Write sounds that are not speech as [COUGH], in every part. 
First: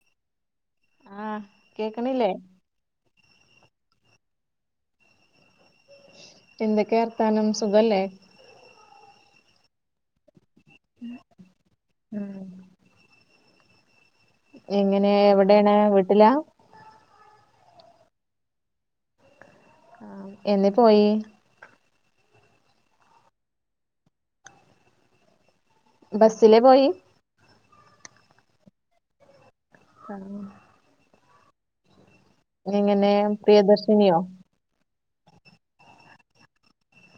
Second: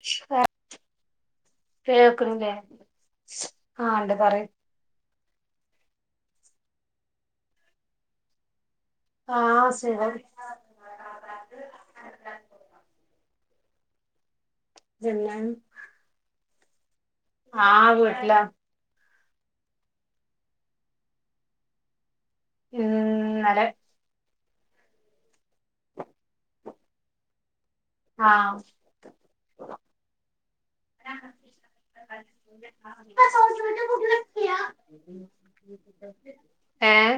[UNINTELLIGIBLE] ആഹ് കേക്കണില്ലേ കേക്ക്ണില്ലേ? ആഹ് ണ്ട് പറി എന്തൊക്കെ വർഥാനം സുഖല്ലേ? ആഹ് സുഖം. ഉം എങ്ങനെ പിന്നാണ് എവിടേണ്? വീട്ടിലാ. ആഹ് വീട്ടിലാ ആഹ് എന്നേ പോയേ? ഇ ന്നലെ. ബസ്സിലെ പോയി? ആഹ് ആഹ് എങ്ങനെ പ്രിയദർശിനിയോ ഏഹ്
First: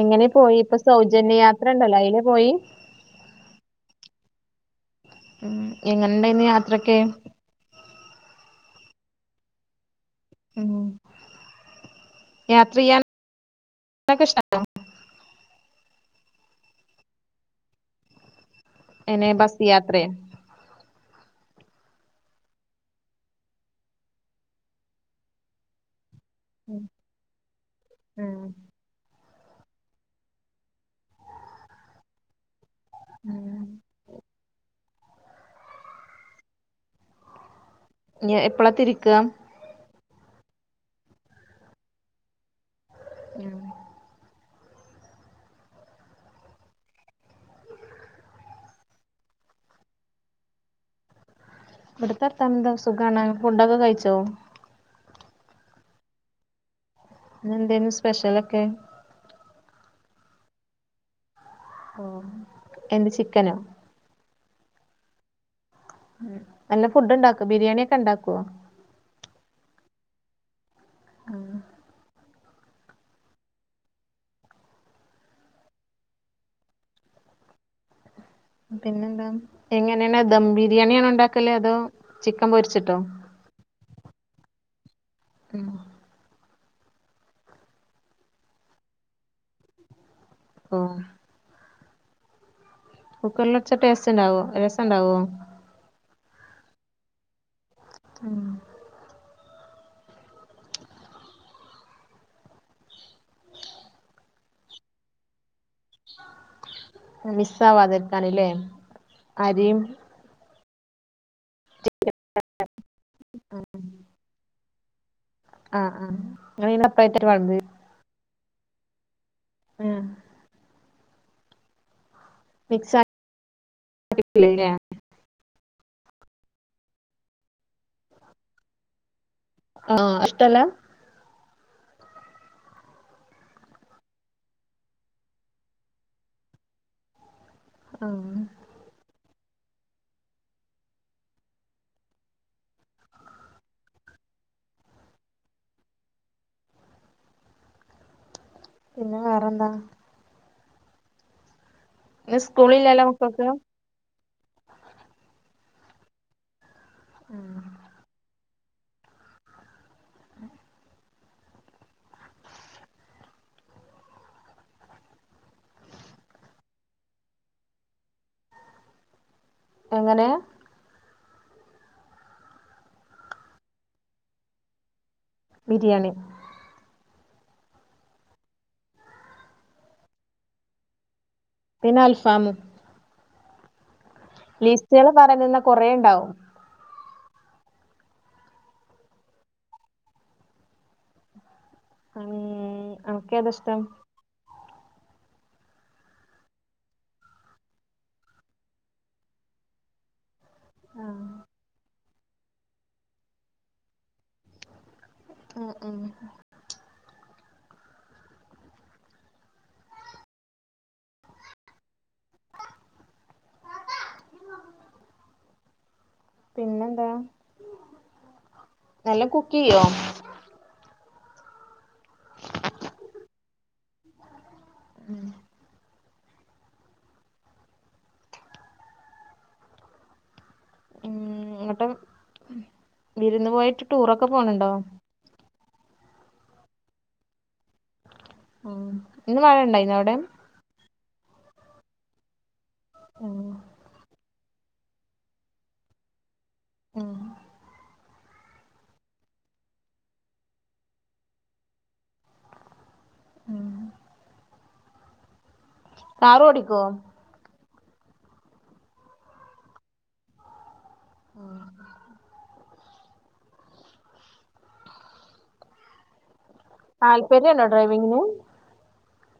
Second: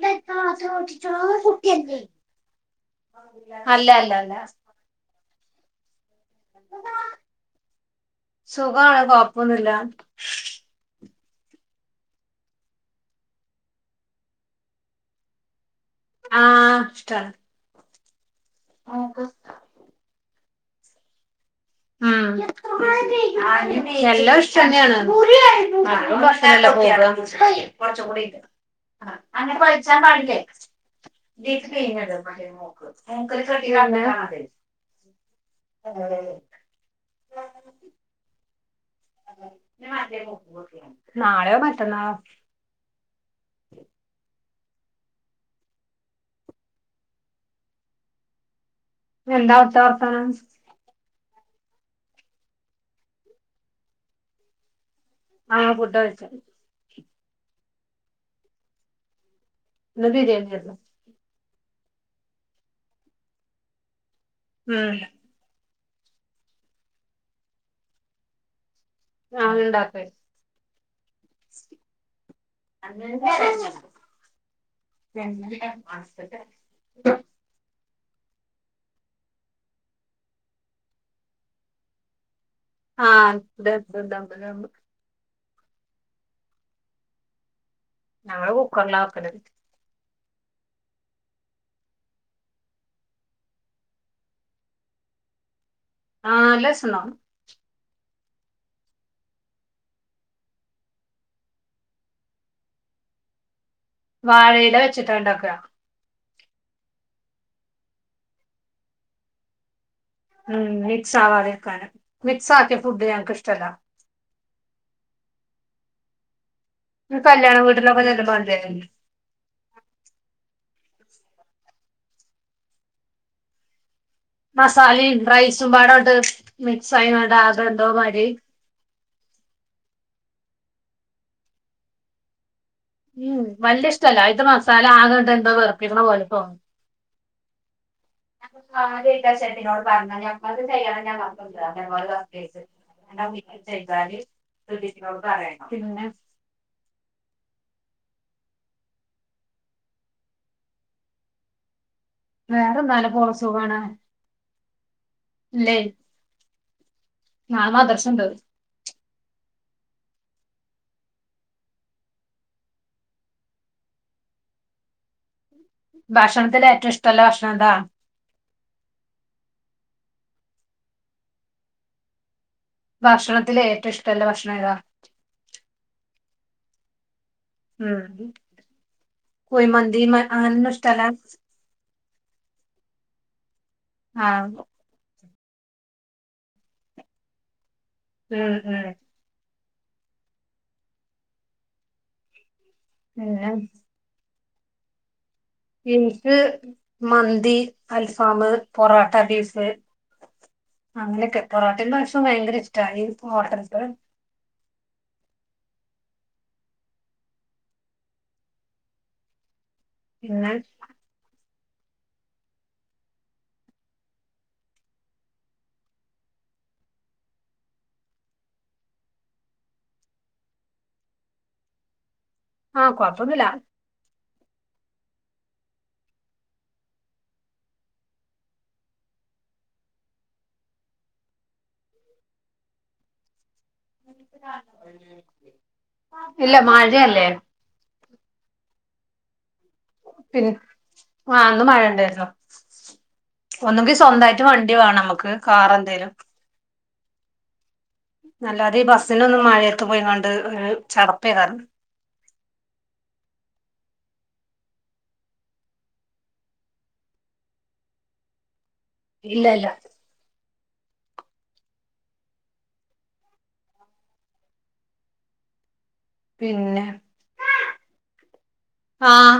എങ്ങനെ പോയി ഇപ്പൊ സൗജന്യ യാത്ര ഉണ്ടല്ലോ അയില് പോയി അല്ല അല്ല അല്ല. ഉം എങ്ങനെണ്ടായിന്ന് യാത്രൊക്കെ? സുഖാണ്. കൊഴപ്പൊന്നുല്ല. ഉം യാത്രയ്യാൻ [UNINTELLIGIBLE] ക്കെ ഇഷ്ടാണോ? ആഹ് ഇഷ്ടാണ്. എനെ ബസ് യാത്രേ ഉ എല്ലാം ഇഷ്ടൊന്നേണ് കുറച്ചുംകൂടിട്‌ അങ്ങട്ട് വലിച്ചാൻ പാടില്ലേ ഇതിത്തെ കഴഞ്ഞട പക മൂ മൂക്കിൽ ചെരിവണ്ട മഹാ ഇഞ് എപ്പളാത്തിരിക്ക മറ്റേ നാളെയോ മറ്റന്നാളോ ഉം പിന്നെന്താ അവടത്തെ വർത്താനം ഇവിടുത്തെത്തന്ത സുഖാണ് ഫുഡൊക്കെ കഴിച്ചോ ആ ഫുഡ്കഴിച്ച ഇന്നെന്തേര്ന്നു സ്പെഷ്യലൊക്കെ ഇന്ന് ബിരിയെണിരുന്നു ഓ എന്ത് ചിക്കനോ ഉം ഉം നല്ല ഫുഡ് ണ്ടാക്കോ ബിരിയാണി ഒക്കെ ഇണ്ടാക്കോ ആഹ് ഇണ്ടാക്ക അങ്ങണ്ടെ പിസ് പിന്നെന്താ എങ്ങനെയാണ് ദം ബിരിയാണിയാണോ ഉണ്ടാക്കല് അതോ ചി ആഹ് ദമ്മ് ദമ്മ് ദം ഉം ഞങ്ങള് കുക്കറില വെക്കൽ ആ കുക്കറില് വെച്ച ടേസ്റ്റ്ണ്ടാവോ രസണ്ടാവോ ആ നല്ലസണ്ടാവും ഉം വാഴയില വെച്ചിട്ടാണ്ടാക്ക മിസ്സാവാതിരിക്കാനല്ലേ അരിയും ഉം മിക്സ്ആവാതിരിക്കാൻ മിക്സ് ആക്കിയ ഫുഡ് ഞങ്ങക്ക് ഇഷ്ടല്ല ആഹ ആഹ കല്ല്യാണ വീട്ടിലൊക്കെ ചൊല്ലുമ്പോകണ്ടിലെ അഹ് മിക്സക് മസാലിം റൈസ് മ്പാടെങ്ങട്ട് മിക്സ് ആയിങ്ങാണ്ട് ആകെ എന്തോമാതിരി ആ ഇഷ്ടല്ല ഉം വല്ലിയ ഇഷ്ടല്ല അയിത്തെ മസാല ആകണ്ട് എന്തോ വെറുപ്പിക്കണ പോലെതോന്നും ആഹ് ഞാനിപ്പോ കാര്യായിട്ട് ആ ഷെഫിനോട് പറഞ്ഞാമതി അപ്പൊ ചെയ്യാ ഞാൻ ചെയ്യലല്ലേ അതേപോലെ സർപ്രൈസ്‌ എ വീട്ടിൽ ചെയ്താല് സിദ്ധീകിനോട് പറയണം പിന്നെ [INAUDIBLE] പിന്നെ വേറെന്താ ഇ വേറെന്താ സ്കൂളില്ലല്ലോ അന്റെ മക്കക്ക് ല്ലയ് നാളേമദ്രസണ്ട് ഭക്ഷണത്തിലേറ്റവും ഇഷ്ടള്ള ഭക്ഷണം എന്താ എങ്ങനേ ഭക്ഷണത്തില് ഏറ്റവും ഇഷ്ടല്ല ഭക്ഷണം ഏതാ ബിരിയാണി ഉം കുയിമന്തി മ് അങ്ങനൊന്നും ഇഷ്ടാല പിന്നെൽഫാമും ആഹ് പറങ്ങ്ന്ന കൊറേ ണ്ടാവും ഉം ഉം ഉം അനക്കേതാ പിന്നെ ഇഷ്ടം ഇൻക്ക് മന്തി അൽഫാമ് പൊറാട്ട ബീഫ് അങ്ങനെയൊക്കെ പൊറോട്ടേ [UNINTELLIGIBLE] ഭയങ്കര ഇഷ്ടാ ഈ ഹോട്ടൽത്തെ ഉം ഉം പിന്നെ പിന്നെ എന്താ നല്ലോം കുക്ക് ചെയ്യോ? ആഹ് കൊഴപ്പൊന്നുല്ല ഉം ഉം ങ്ങട്ടും വിരുന്ന് പോയിട്ട് ടൂറൊക്കെ പോണ് ണ്ടോ? ഇല്ല മഴല്ലേ ഉം ഇന്ന് മഴ ണ്ടായിനോ അവിടെ? ആഹ് ഇന്ന് മഴ ണ്ടായ്ർന്നു ഉം ഒന്നങ്കി സ്വന്തായിട്ട ട്ട് വണ്ടി വേണം നമുക്ക് കാറെന്തേലും ഉം അല്ലാതെ ഈ ബസ്സിനൊന്നും മഴയത്ത് പോയിങ്ങാണ്ട് ഒരു ചടപ്പേക്കാരം [INAUDIBLE] കാറോടിക്കോ? ഇല്ല ഇല്ല ആഹ് പിന്നെ താല്പര്യണ്ടോ ഡ്രൈവിങ്ങിന്? ആഹ്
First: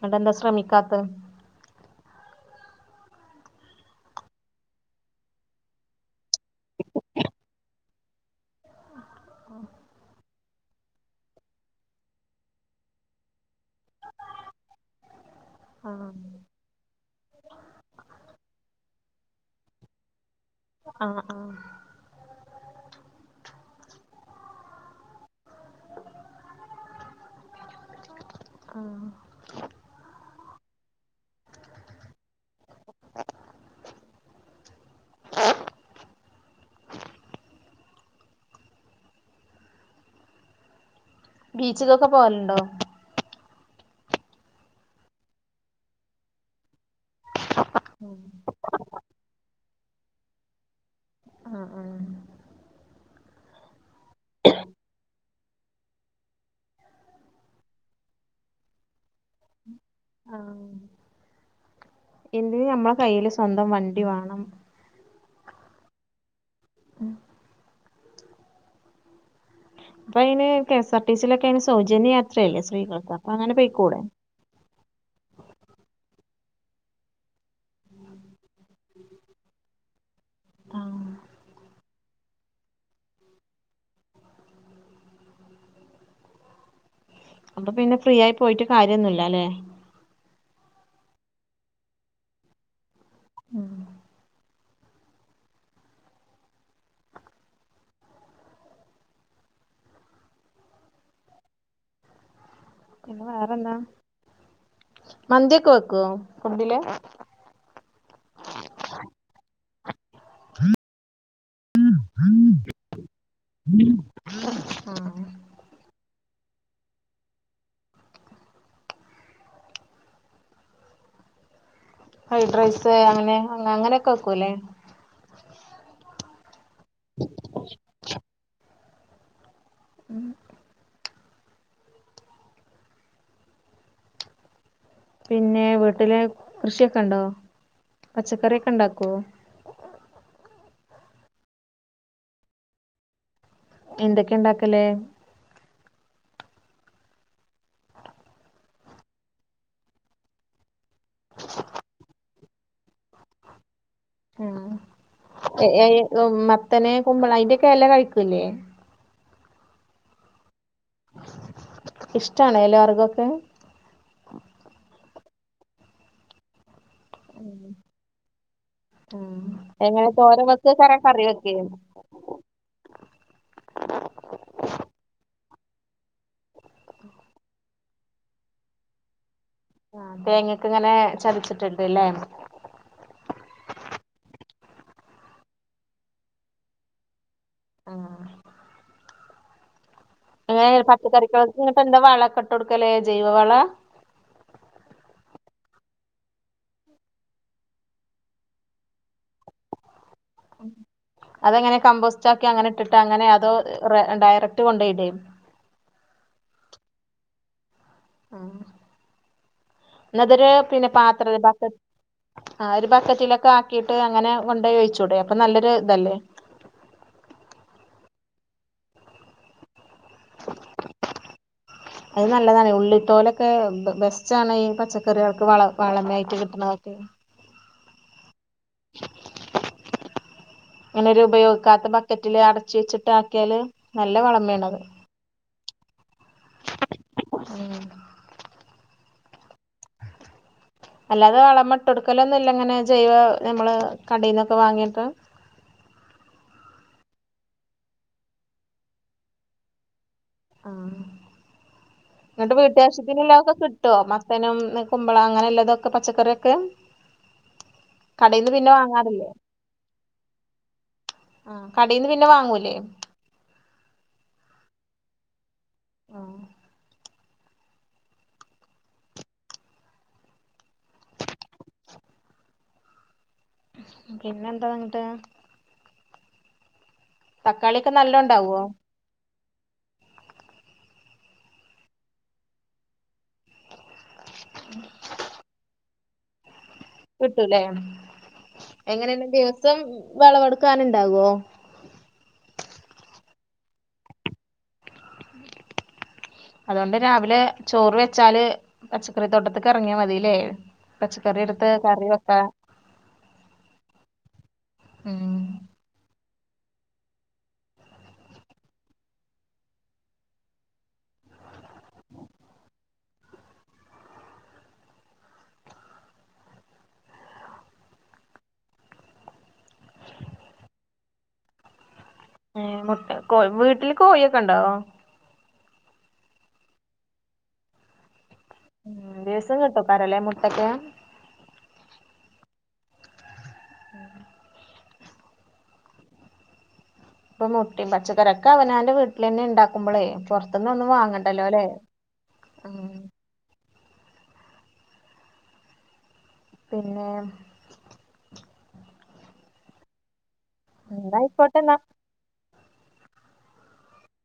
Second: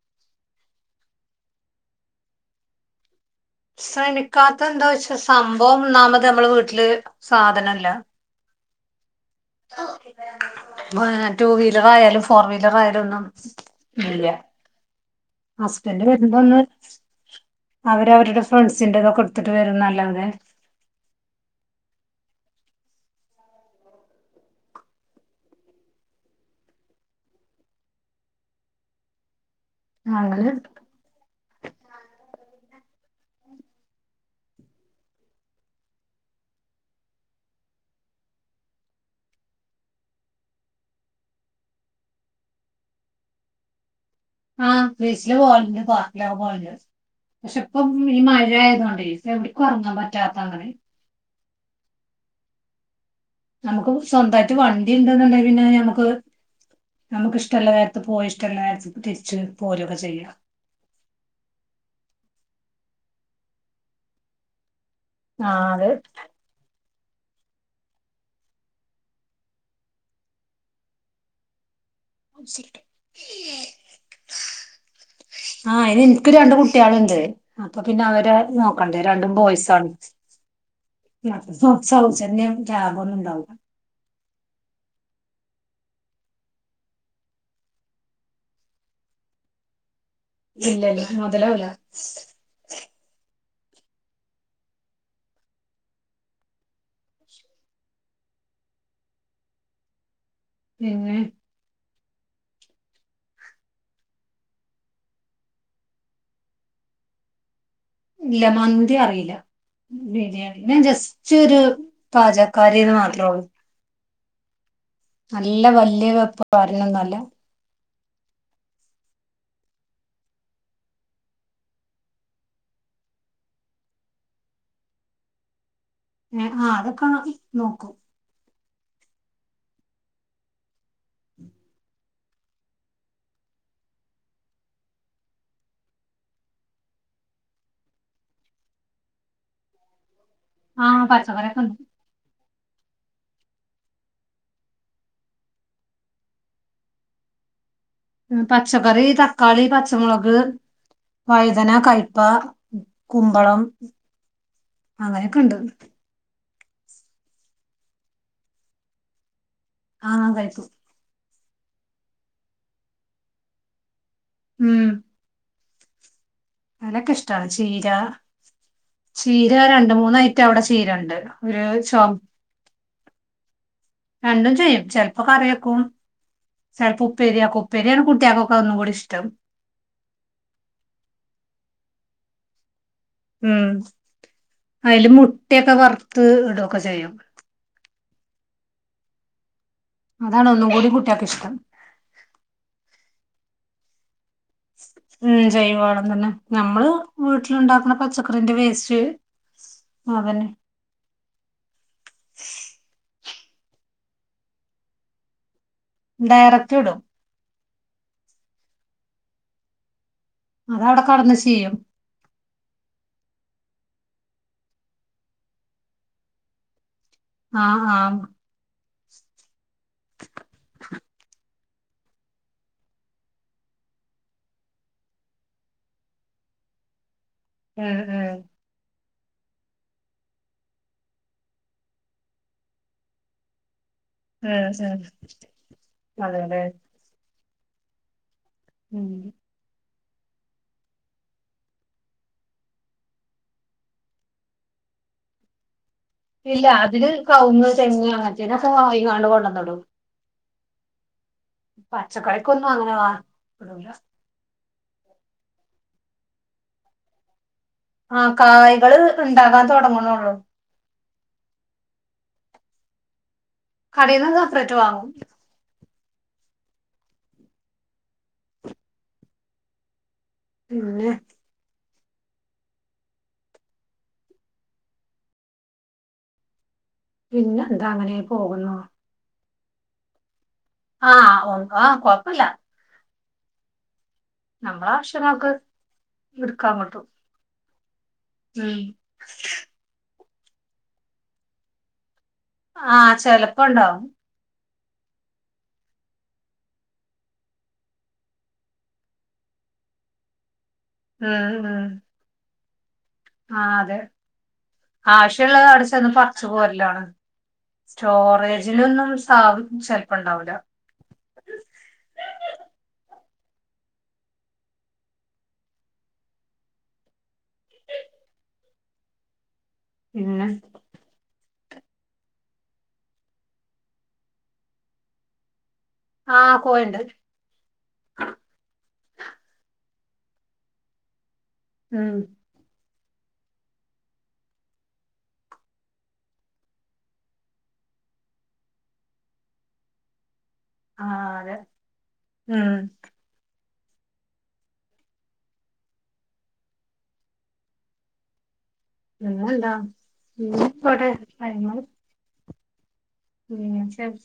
ന്നട്ടെന്താ ശ്രമിക്കാത്തത്? ശ്രമിക്കാത്ത എന്താ വെച്ചാ സംഭവം ഒന്നാമത് നമ്മളെ വീട്ടില് സാധനല്ല ടൂ വീലർ ആയാലും ഫോർ വീലർ ആയാലും ഒന്നും ഇല്ല ഹസ്ബന്റ് വരുമ്പൊന്ന് അവര് അവരുടെ ഫ്രണ്ട്സിന്റെതൊക്ക്‌ട് ത്തിട്ട് വരുന്നല്ലാതെ ആഹ് ആഹ് ആ അങ്ങനൊ [INAUDIBLE] ബീച്ചിലൊക്കെ പോവലുണ്ടോ ആഹ് ബീച്ചില് പോവാലുണ്ട് പർക്കിലൊക്കെ പോവല്ണ്ട് പക്ഷെ ഇപ്പം ഈ മഴ ആയതോണ്ടേ എവിടിം കറങ്ങാൻ പറ്റാത്ത അങ്ങനെ ആഹ് ആഹ് നമുക്കൊക്കെ സ്വന്തായിട്ട് വണ്ടിണ്ട്‌ന്ന്ണ്ടേ പിന്നെ ഞമ്മക്ക് നമുക്ക് ഇഷ്ടമുള്ള നേരത്ത് പോയി ഇഷ്ടമുള്ള നേരത്ത് തിരിച്ചു പോരൊക്കെ ചെയ്യാ എന്തിനും ഞമ്മളെ കയ്യില് സ്വന്തം വണ്ടി വേണം ആഹ് അതെ ഉം പ്പൊയ്ന് K S R T C ലൊക്കയ്ന് സൗജന്യയാത്രയല്ലേ അത് സ്ത്രീകൾക്ക് അപ്പൊ അങ്ങനെ പോയ്ക്കൂടെ ക്ക് രണ്ട്‌ കുട്ട്യാള്ണ്ട് അപ്പൊ പിന്നെ അവരെ നോക്കണ്ടേ രണ്ടും ബോയ്സാണ് ആഹ് യാത്ര സൗജന്യാണേലും ലാഭോന്നുണ്ടാവൂല അപ്പൊ പിന്നെ ഫ്രീ ആയി പോയിട്ട് കാര്യൊന്നുല്ലലേ ഇല്ലല്ല മുതലാവുല ആഹ് പിന്നെ പിന്നെ വേറെന്താ മന്തിയൊക്കെ വെക്കുവോ ഫുഡില് ഇല്ല മന്തി അറിയില്ല ബിരിയാണി ഞാൻ ജസ്റ്റ് ഒരു പാചക്കാരിന്ന് മാത്രള്ളൂ നല്ല വല്യ വെപ്പ് വരണൊന്നുംല്ല ഫ്രൈഡ് റൈസ് അങ്ങനെ അങ്ങനെയൊക്കെ വെക്ക്‌ അല്ലേ ആഹ് അതൊക്കെ നോക്കും ഉം [UNINTELLIGIBLE] പിന്നെ വീട്ടിലെ കൃഷിയൊക്കെ ഉണ്ടോ പച്ചക്കറി ഒക്കെ ഇണ്ടാക്കുവോ ആഹ് പച്ചക്കറിയ്ക്കോ ഉ എന്തൊക്കെയാ ഉണ്ടാക്കല് പച്ചക്കറി തക്കാളി പച്ചമുളക് വൈതന കഴപ്പ കുമ്പളം ഉം അങ്ങനെയൊക്കെ ഉണ്ട് ഏ ഈ മ ത്തനെ കുമ്പള അതിന്റെയൊക്കെ ഇല കഴിക്കൂല്ലേ ആഹ് കഴിക്കും ഇഷ്ടണോ ഇല വർഗംക്കേ ഉം അനക്കെ ഇഷ്ടാ ചീര ഉം ചീര രണ്ട് എങ്ങനെ മൂന്നായിറ്റം തോരൻ അവിടെ ചീര വെക്കാക്കാരം ഉണ്ട് കറി വെക്കേ ഒരു ചു രണ്ടും ചെയ്യും ചെലപ്പോ കറി വെയ് ക്കും ചിലപ്പോ ഉപ്പേരിയാക്കും ഉപ്പേരിയാണ് കുട്ടികൾക്ക്‌ ഒന്നും കൂടി ഇഷ്ടം ആഹ് തേങ്ങക്കയ്ങ്ങനെ ചതച്ച്ട്ട്ട്ട്ല്ലേ ഉം അതില് മുട്ടയൊക്കെ വറുത്ത് ഇടൊക്കെ ചെയ്യും അതാണ് ഒന്നും അങ്ങന കൂടി കുട്ടികൾക്ക് ഇഷ്ടം പച്ചക്കറികൾക്ക് എന്താ വളക്കെ ഇട്ട് കൊടുക്കല് ജൈവവളാ ഉം ജൈവവളം തന്നെ ഞമ്മള് വീട്ടിലുണ്ടാക്കുന്ന പച്ചക്കറിന്റെ വേസ്റ്റ് [INAUDIBLE] അതങ്ങനെ കമ്പോസ്റ്റ് ആക്കി അങ്ങനെ ഇട്ടിട്ട് അങ്ങനെ അതോ ഡയറക്ട് കൊണ്ടോയിടോ ഡയറക്റ്റ് ഇടും ഉം പിന്നെ അതോര് പിന്നെ അതവിടെ കടന്ന് പാത്ര ചെയ്യും ബക്കറ്റ് ആഹ് ഒരു ബക്കറ്റിലൊക്കെ ആക്കി ക്കിട്ട് അങ്ങനെ കൊണ്ടപോയി വച്ചുടെ അപ്പൊ നല്ലൊരു ഇതല്ലേ ആഹ് ആഹ് [INAUDIBLE] അത് നല്ലതാണ് ഉള്ളിത്തോലൊക്കെ ബെസ്റ്റാണ് ഈ പച്ചക്കറികൾക്ക് വള വളമായിട്ട് എടുക്കുന്നത്ക്കേ ഉം ഉം ഇങ്ങനെരു ഉപയോഗിക്കാത്ത ബക്കറ്റില് അടച്ച് വെച്ചിട്ട് ആക്കിയാല് നല്ല ഉം വളമേണത് ഉം അതെയതെ ഉം ഉം അല്ലാതെ വളമിട്ട് കൊടുക്കലൊന്നും ഇല്ലങ്ങനെ ജൈവ നമ്മള് കടയിൽന്നൊക്കെ വാങ്ങിട്ട് ഇല്ല അതില് കവുങ്ങ് തെങ്ങ് അങ്ങനത്തെന്ന്‌ കൊണ്ടന്ന്‌ടും ആഹ് എന്നിട്ട് പച്ചക്കറിക്കൊന്നും അങ്ങനെ വാ വീട്ടാവിശ്യത്തിന് വല്ലോക്കേ ഇടൂല കിട്ടുവോ മത്തനും ള അങ്ങനെല്ലാതൊക്കെ പച്ചക്കറിക്കെ ആ കടയിൽന്ന് പിന്നെ കായ്കള് വാങ്ങാറില്ലേ ഇണ്ടാകാൻ തൊടങ്ങണൊള്ളൂ കടയിന്ന്‌ പി ന്നേ വാങ്ങൂലേ കടയിന്ന്‌ സപ്പറേറ്റ് വാങ്ങും ഉം പിന്നേ പിന്നേ എന്താ എന്നിട്ട് പിന്നെന്താ തക്കാളിയൊക്കെ അങ്ങനെ നല്ലോ ഉണ്ടാവോ പോകുന്നു ആഹ് ആഹ് കുഴപ്പംല്ല നമ്മള ആവിശ്യങ്ങക്ക് കിട്ടൂല്ലേ ഉം എങ്ങനേല്ലും ദിവസം വെളവെടുക്കാനുണ്ടാവുവോ ആഹ് ചെലപ്പോണ്ടാവും അതുകൊണ്ട് രാവിലെ ചോറ് വെച്ചാല് പച്ചക്കറി തോട്ടത്തക്ക് എറങ്ങിയാ മതില്ലേ പച്ചക്കറി ഉം എടുത്ത് ഉം കറി വെക്കാം ആ അതെ ഉം ആവശ്യമുള്ളത് അവിടെച്ചെന്ന് പറിച്ച് പോരലാണ് സ്റ്റോറേജിലൊന്നും സ ചെലപ്പുണ്ടാവില്ല പിന്ന മുട്ട കോഴി വീട്ടില് കോഴിയൊക്കെ ഒണ്ടാവോ ആഹ് കോയണ്ട് ഉം ദിവസം കിട്ടും പരലേ മുട്ടക്കെയാ ഉം ഇപ്പൊ മുട്ടേം പച്ചക്കറീക്കെ അവനാന്റെ വീട്ടിൽ തന്നെ ഉണ്ടാക്കുമ്പോളേ പൊറത് എന്നും ഒന്നും ആ വാങ്ങണ്ടല്ലോ അതെ അല്ലേ ഉം പിന്നെ ങ്ങളല്ലാ ഇവിടെ എന്നാ ആയിക്കോട്ടെ അഭിപ്രായങ്ങൾ എന്നാ ഉം ശരി